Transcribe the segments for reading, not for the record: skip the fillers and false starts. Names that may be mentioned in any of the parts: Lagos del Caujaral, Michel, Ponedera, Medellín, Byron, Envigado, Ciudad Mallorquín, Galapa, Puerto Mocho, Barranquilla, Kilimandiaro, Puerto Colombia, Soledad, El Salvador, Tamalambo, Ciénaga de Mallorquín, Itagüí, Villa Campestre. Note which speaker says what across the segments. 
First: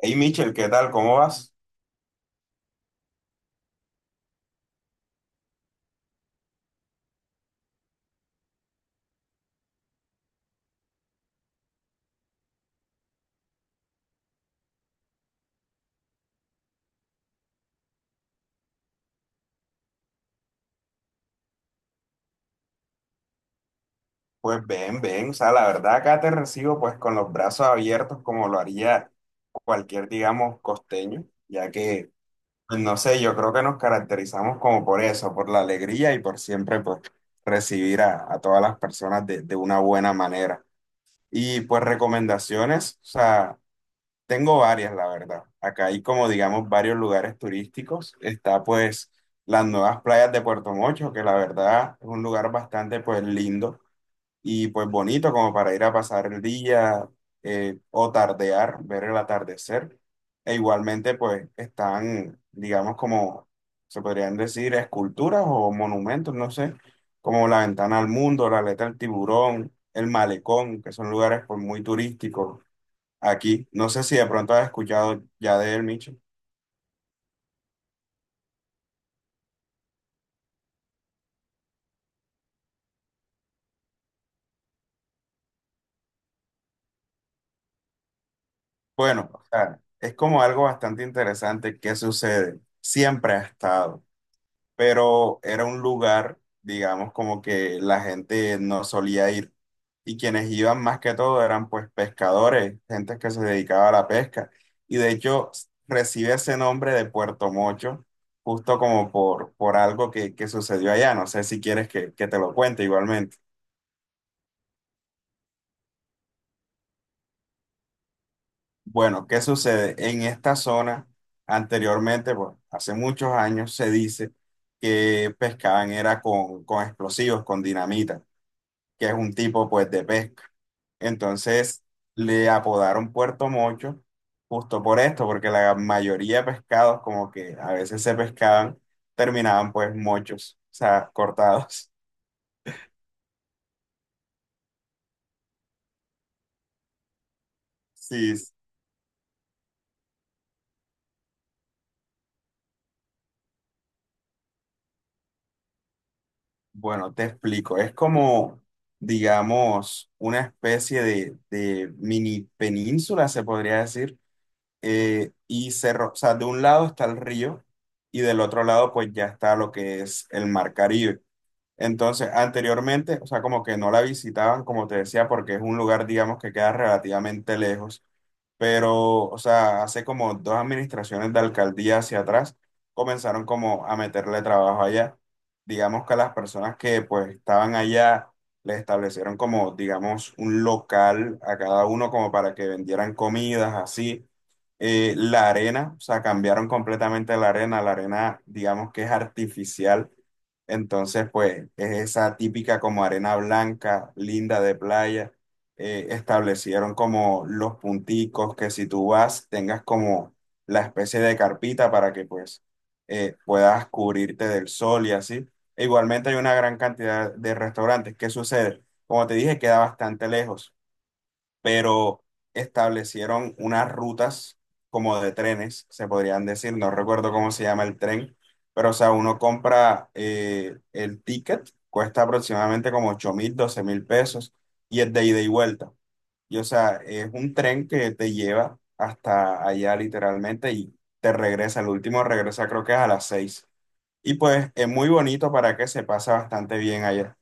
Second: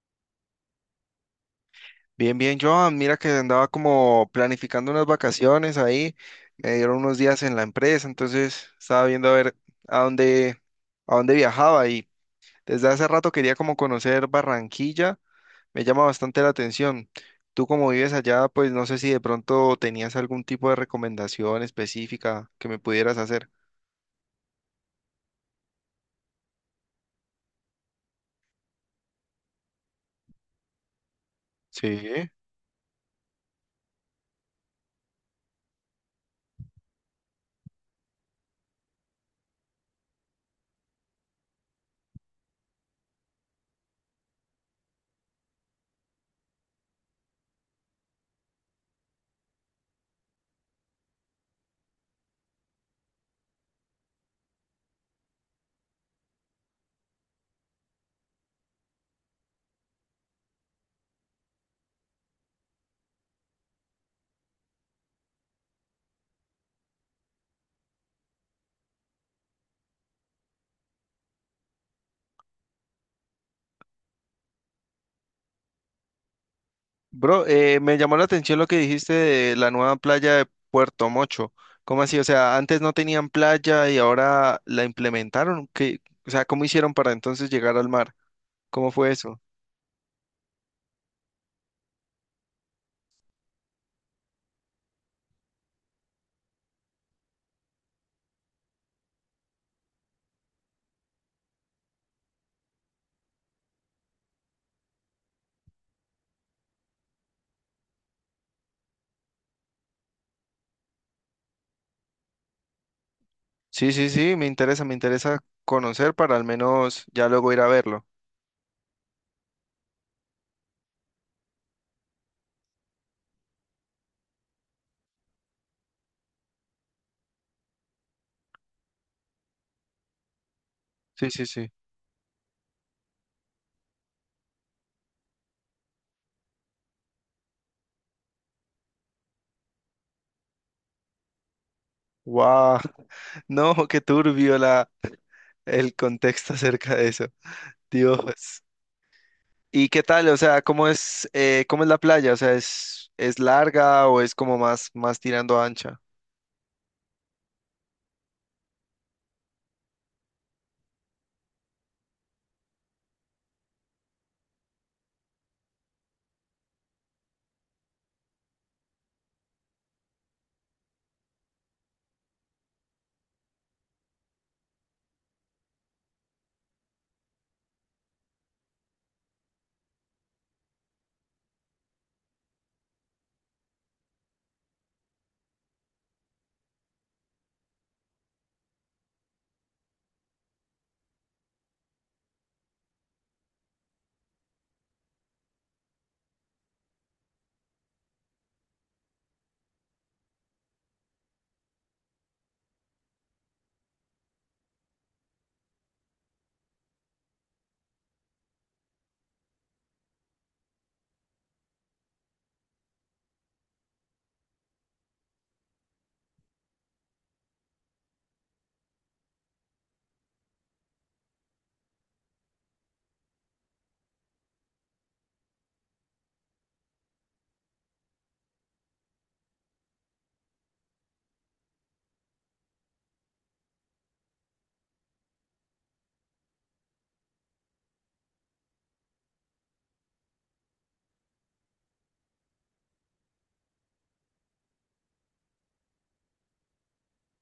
Speaker 1: Hey Michel, ¿qué tal? ¿Cómo vas?
Speaker 2: Bien, bien, Joan, mira que andaba como planificando unas vacaciones ahí, me dieron unos días en la empresa, entonces estaba viendo a ver a dónde, a dónde viajaba y desde hace rato quería como conocer Barranquilla, me llama bastante la atención. Tú como vives allá, pues no sé si de pronto tenías algún tipo de recomendación específica que me pudieras hacer.
Speaker 1: Pues bien, bien. O sea, la verdad acá te recibo pues con los brazos abiertos como lo haría cualquier, digamos, costeño, ya que,
Speaker 2: Sí.
Speaker 1: pues, no sé, yo creo que nos caracterizamos como por eso, por la alegría y por siempre pues recibir a todas las personas de una buena manera. Y pues recomendaciones, o sea, tengo varias, la verdad. Acá hay como, digamos, varios lugares turísticos. Está pues las nuevas playas de Puerto Mocho, que la verdad es un lugar bastante pues lindo y pues bonito como para ir a pasar el día, o tardear, ver el atardecer. E igualmente pues están, digamos como se podrían decir, esculturas o monumentos, no sé, como la ventana al mundo, la aleta del tiburón, el malecón, que son lugares pues muy turísticos aquí. No sé si de pronto has escuchado ya de él, Micho.
Speaker 2: Bro, me llamó la atención lo que dijiste de la nueva playa de Puerto Mocho. ¿Cómo así? O sea, ¿antes no tenían playa y ahora la implementaron? ¿Qué, o sea, cómo hicieron para entonces llegar al mar? ¿Cómo fue
Speaker 1: Bueno,
Speaker 2: eso?
Speaker 1: o sea, es como algo bastante interesante que sucede. Siempre ha estado, pero era un lugar, digamos, como que la gente no solía ir. Y quienes iban más que todo eran pues pescadores, gente que se dedicaba a la pesca. Y de hecho recibe ese nombre de Puerto Mocho, justo como por algo que sucedió allá. No sé si quieres que te lo cuente igualmente.
Speaker 2: Sí, sí, sí, me interesa conocer para al menos ya luego ir a verlo.
Speaker 1: Bueno, ¿qué sucede? En esta zona, anteriormente, pues hace muchos años, se dice que pescaban era con explosivos, con dinamita, que es un tipo pues de pesca.
Speaker 2: Sí, sí, sí.
Speaker 1: Entonces le apodaron Puerto Mocho justo por esto, porque la mayoría de pescados como que a veces se pescaban, terminaban pues mochos, o sea, cortados.
Speaker 2: ¡Wow! No, qué turbio la, el contexto acerca de eso.
Speaker 1: Sí,
Speaker 2: Dios. ¿Y qué tal? O sea, cómo es la playa? O sea, es larga o es como más, más tirando a ancha?
Speaker 1: bueno, te explico, es como, digamos, una especie de mini península, se podría decir, y cerro, o sea, de un lado está el río y del otro lado pues ya está lo que es el mar Caribe. Entonces, anteriormente, o sea, como que no la visitaban, como te decía, porque es un lugar, digamos, que queda relativamente lejos pero, o sea, hace como dos administraciones de alcaldía hacia atrás comenzaron como a meterle trabajo allá. Digamos que a las personas que pues estaban allá les establecieron como, digamos, un local a cada uno como para que vendieran comidas, así. La arena, o sea, cambiaron completamente la arena. La arena, digamos que es artificial. Entonces, pues es esa típica como arena blanca, linda de playa, establecieron como los punticos que si tú vas tengas como la especie de carpita para que pues puedas cubrirte del sol y así. E igualmente hay una gran cantidad de restaurantes. ¿Qué sucede? Como te dije, queda bastante lejos, pero establecieron unas rutas como de trenes, se podrían decir, no recuerdo cómo se llama el tren, pero o sea, uno compra el ticket, cuesta aproximadamente como 8.000, 12.000 pesos y es de ida y vuelta. Y o sea, es un tren que te lleva hasta allá literalmente y te regresa. El último regresa creo que es a las 6. Y pues es muy bonito para que se pasa bastante bien allá.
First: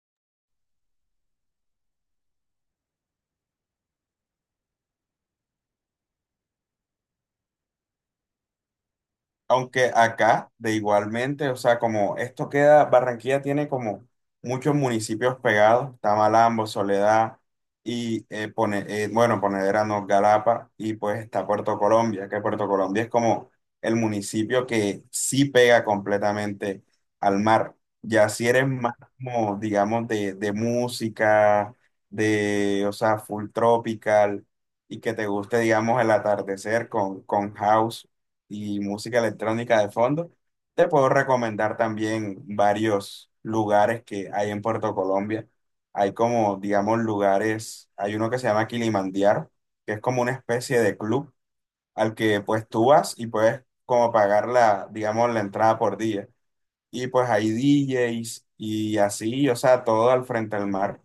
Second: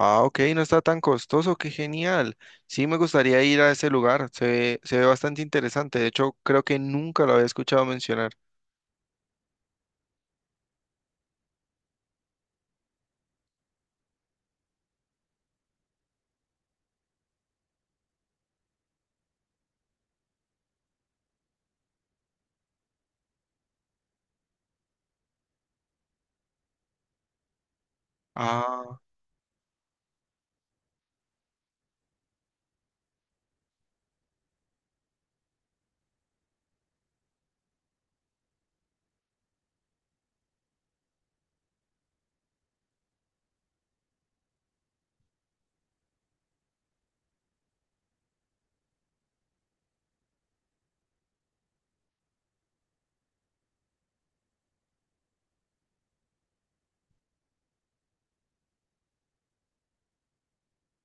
Speaker 2: Ah, ok, no está tan costoso, qué genial. Sí, me gustaría ir a ese lugar, se ve bastante interesante. De hecho, creo que nunca lo había escuchado mencionar.
Speaker 1: Aunque acá, de igualmente, o sea, como esto queda, Barranquilla tiene como muchos municipios pegados, Tamalambo, Soledad y, bueno, Ponedera, no, Galapa, y pues está Puerto Colombia, que Puerto Colombia es como el municipio que sí pega completamente al mar. Ya si eres más
Speaker 2: Ah,
Speaker 1: como, digamos, de música, o sea, full tropical, y que te guste, digamos, el atardecer con house y música electrónica de fondo. Te puedo recomendar también varios lugares que hay en Puerto Colombia. Hay como, digamos, lugares, hay uno que se llama Kilimandiaro, que es como una especie de club al que pues tú vas y puedes como pagar la, digamos, la entrada por día. Y pues hay DJs y así, o sea, todo al frente del mar.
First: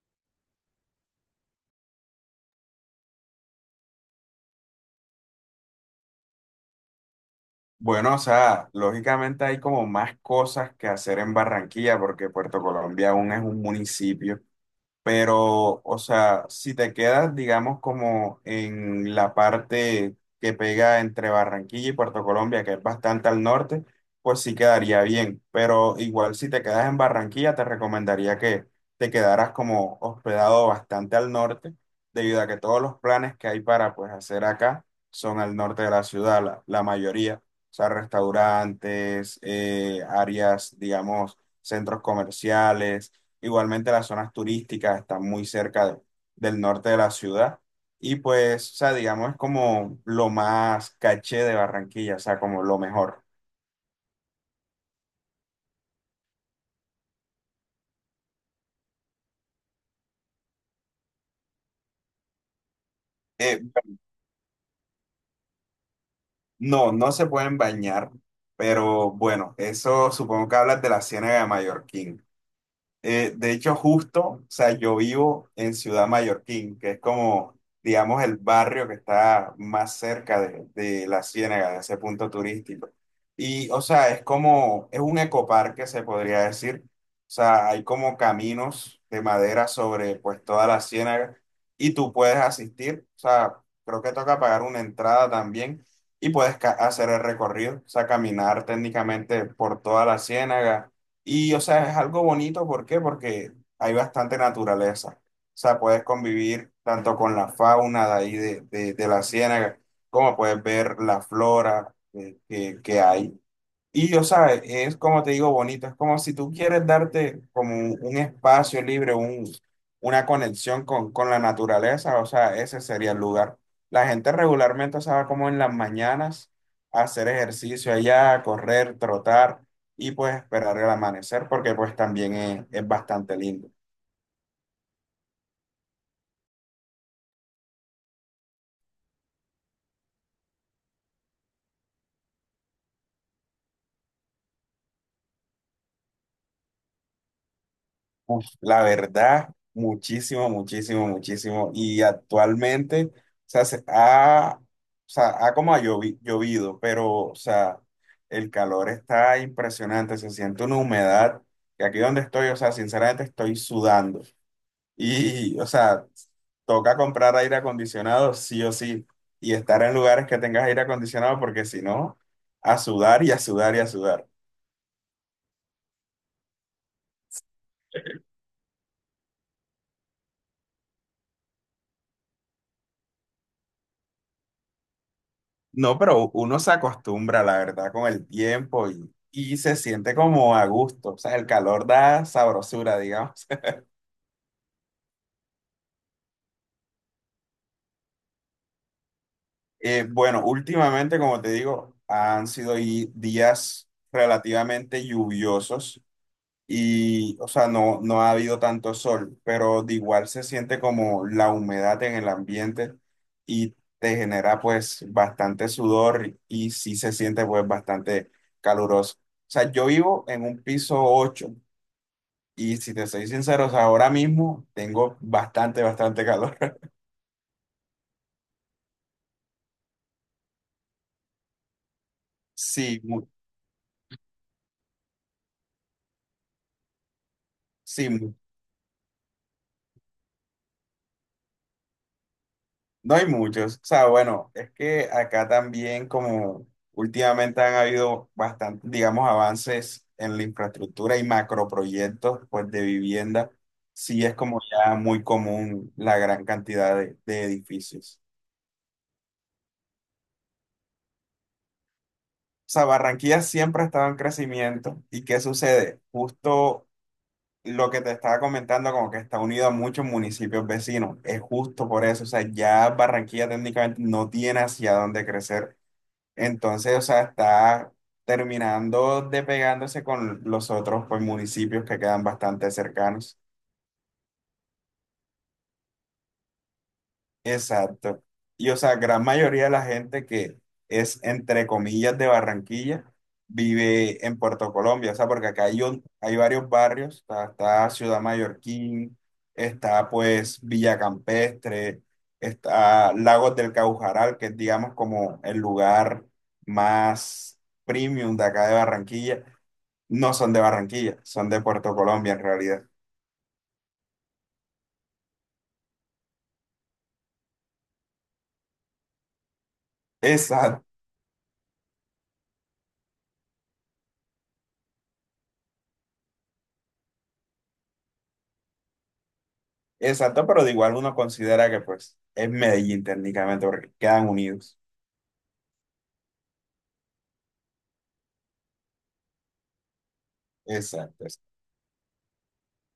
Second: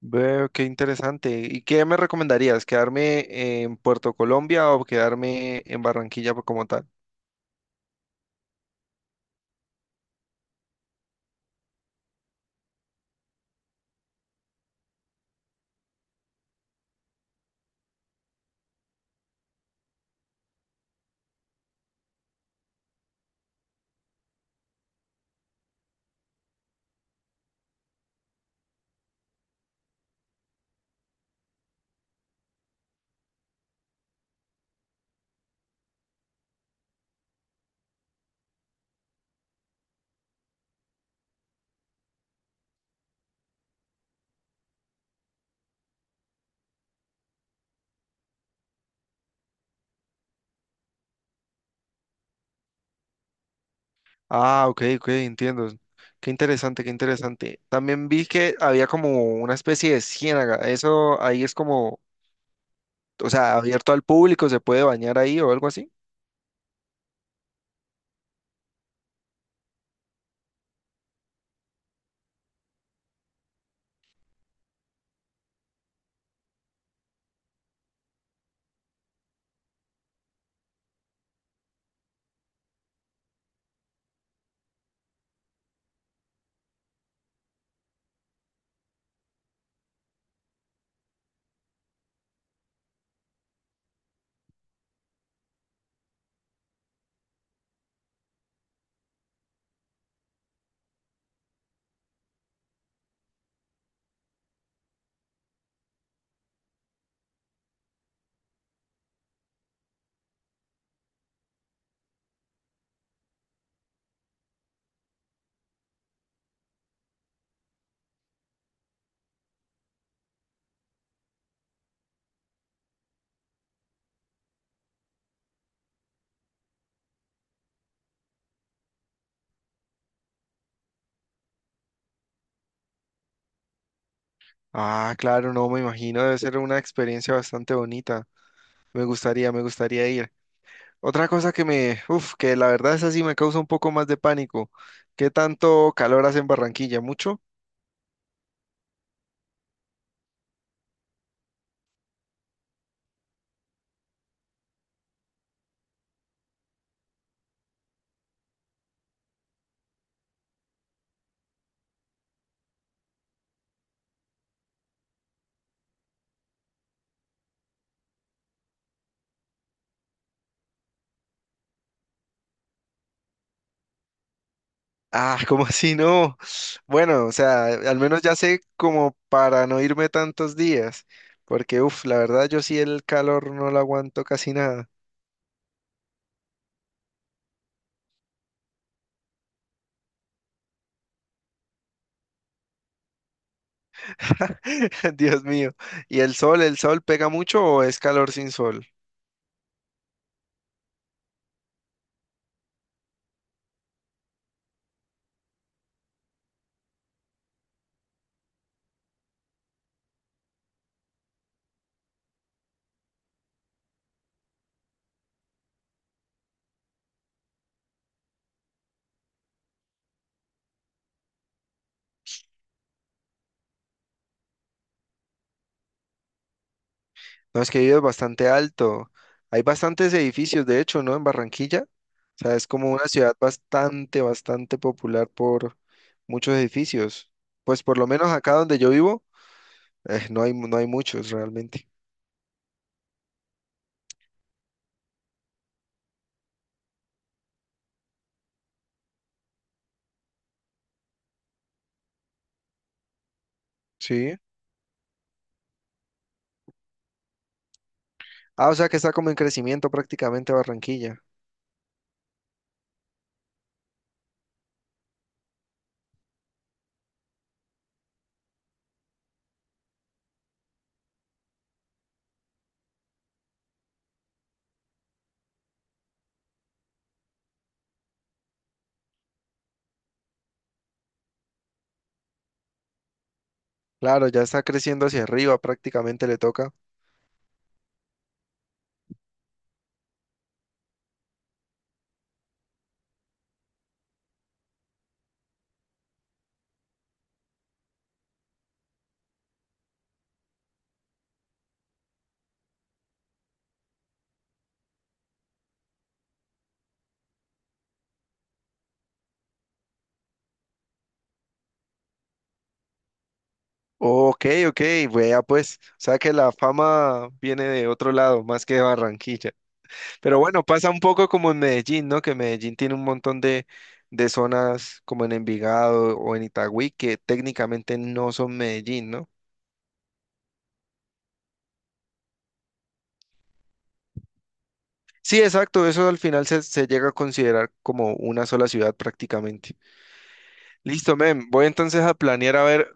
Speaker 2: veo, qué interesante. ¿Y qué me recomendarías? ¿Quedarme en Puerto Colombia o quedarme en Barranquilla por- como tal?
Speaker 1: Bueno, o sea, lógicamente hay como más cosas que hacer en Barranquilla porque Puerto Colombia aún es un municipio. Pero, o sea, si te quedas, digamos, como en la parte que pega entre Barranquilla y Puerto Colombia, que es bastante al norte, pues sí quedaría bien. Pero igual si te quedas en Barranquilla, te recomendaría que te quedaras como hospedado bastante al norte, debido a que todos los planes que hay para pues hacer acá son al norte de la ciudad, la mayoría. O sea, restaurantes, áreas, digamos, centros comerciales. Igualmente las zonas turísticas están muy cerca del norte de la ciudad y pues, o sea, digamos, es como lo más caché de Barranquilla, o sea, como lo mejor.
Speaker 2: Ah, ok, ok, entiendo. Qué interesante, qué interesante. También vi que había como una especie de ciénaga. Eso ahí es como, o sea,
Speaker 1: Eh,
Speaker 2: ¿abierto al público, se puede bañar ahí o algo así?
Speaker 1: no, no se pueden bañar, pero bueno, eso supongo que hablas de la Ciénaga de Mallorquín. De hecho, justo, o sea, yo vivo en Ciudad Mallorquín, que es como, digamos, el barrio que está más cerca de la Ciénaga, de ese punto turístico. Y, o sea, es como, es un ecoparque, se podría decir. O sea, hay como caminos de madera sobre, pues, toda la Ciénaga y tú puedes asistir. O sea, creo que toca pagar una entrada también y puedes hacer el recorrido, o sea, caminar técnicamente por toda la Ciénaga y, o sea, es algo bonito, ¿por qué? Porque hay bastante naturaleza. O sea, puedes convivir tanto con la fauna de ahí de la ciénaga, como puedes ver la flora que hay. Y, o sea, es como te digo, bonito, es como si tú quieres darte como un espacio libre, una conexión con la naturaleza, o sea, ese sería el lugar. La gente regularmente, o sea, va como en las mañanas a hacer ejercicio allá, a correr, trotar y pues esperar el amanecer, porque pues también es bastante lindo.
Speaker 2: Ah, claro, no, me imagino, debe ser una experiencia bastante bonita. Me gustaría ir. Otra cosa que me, uf, que la verdad es así, me causa un poco más de pánico. ¿Qué tanto calor hace en Barranquilla? ¿Mucho?
Speaker 1: Uf, la verdad, muchísimo, muchísimo, muchísimo. Y actualmente, o sea, o sea, ha como llovido, pero, o sea, el calor está impresionante, se siente una humedad, que aquí donde estoy, o sea, sinceramente estoy sudando. Y, o sea, toca comprar aire acondicionado, sí o sí, y estar en lugares que tengas aire acondicionado, porque si no, a sudar y a sudar y a sudar.
Speaker 2: Ah, ¿como así no? Bueno, o sea, al menos ya sé como para no irme tantos días, porque uf, la verdad yo sí el calor no lo aguanto casi nada.
Speaker 1: No, pero uno se acostumbra, la verdad, con el tiempo y se siente como a gusto. O sea, el calor da sabrosura, digamos.
Speaker 2: Dios mío. ¿Y el sol pega mucho o es calor sin sol?
Speaker 1: Bueno, últimamente, como te digo, han sido días relativamente lluviosos y, o sea, no, no ha habido tanto sol, pero de igual se siente como la humedad en el ambiente y te genera pues bastante sudor y sí se siente pues bastante caluroso. O sea, yo vivo en un piso ocho. Y si te soy sincero, o sea, ahora mismo tengo bastante, bastante calor.
Speaker 2: No, es que vive bastante alto. Hay bastantes edificios, de hecho, ¿no? En Barranquilla. O sea, es como
Speaker 1: Sí,
Speaker 2: una ciudad bastante, bastante popular por muchos edificios. Pues por lo
Speaker 1: sí,
Speaker 2: menos acá donde yo vivo, no hay, no hay muchos realmente.
Speaker 1: no hay muchos. O sea, bueno, es que acá también como últimamente han habido bastante, digamos, avances en la infraestructura y macroproyectos, pues, de vivienda, sí es
Speaker 2: Sí.
Speaker 1: como ya muy común la gran cantidad de edificios.
Speaker 2: Ah, o sea que está como en crecimiento prácticamente Barranquilla.
Speaker 1: O sea, Barranquilla siempre ha estado en crecimiento. ¿Y qué sucede? Justo lo que te estaba comentando, como que está unido a muchos municipios vecinos, es justo por eso, o sea, ya Barranquilla técnicamente no tiene hacia dónde crecer, entonces, o sea, está terminando de pegándose con los otros, pues, municipios que quedan bastante cercanos.
Speaker 2: Claro, ya está creciendo hacia arriba, prácticamente le toca.
Speaker 1: Exacto. Y o sea, gran mayoría de la gente que es, entre comillas, de Barranquilla, vive en Puerto Colombia. O sea, porque acá hay, hay varios barrios. Está Ciudad Mallorquín, está pues Villa Campestre, está Lagos del Caujaral, que es digamos como el lugar más premium de acá de Barranquilla. No son de Barranquilla, son de Puerto Colombia en realidad.
Speaker 2: Ok, ok, vea pues. O sea que la fama viene de otro lado, más que de Barranquilla. Pero bueno,
Speaker 1: Exacto.
Speaker 2: pasa un poco como en Medellín, ¿no? Que Medellín tiene un montón de zonas como en Envigado o en Itagüí que técnicamente no son Medellín, ¿no?
Speaker 1: Exacto, pero de igual uno considera que pues es Medellín técnicamente porque quedan unidos.
Speaker 2: Sí, exacto, eso al final se, se llega a considerar como una sola ciudad prácticamente. Listo,
Speaker 1: Exacto.
Speaker 2: men, voy entonces a planear a ver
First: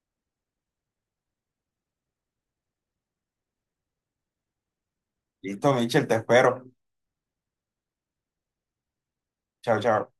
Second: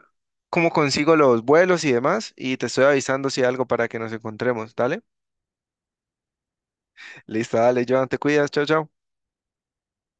Speaker 2: cómo consigo los vuelos y demás y te estoy avisando si hay algo para que nos encontremos, ¿dale?
Speaker 1: Listo, Michel, te espero.
Speaker 2: Listo, dale, Joan, te cuidas, chao, chao.
Speaker 1: Chao, chao.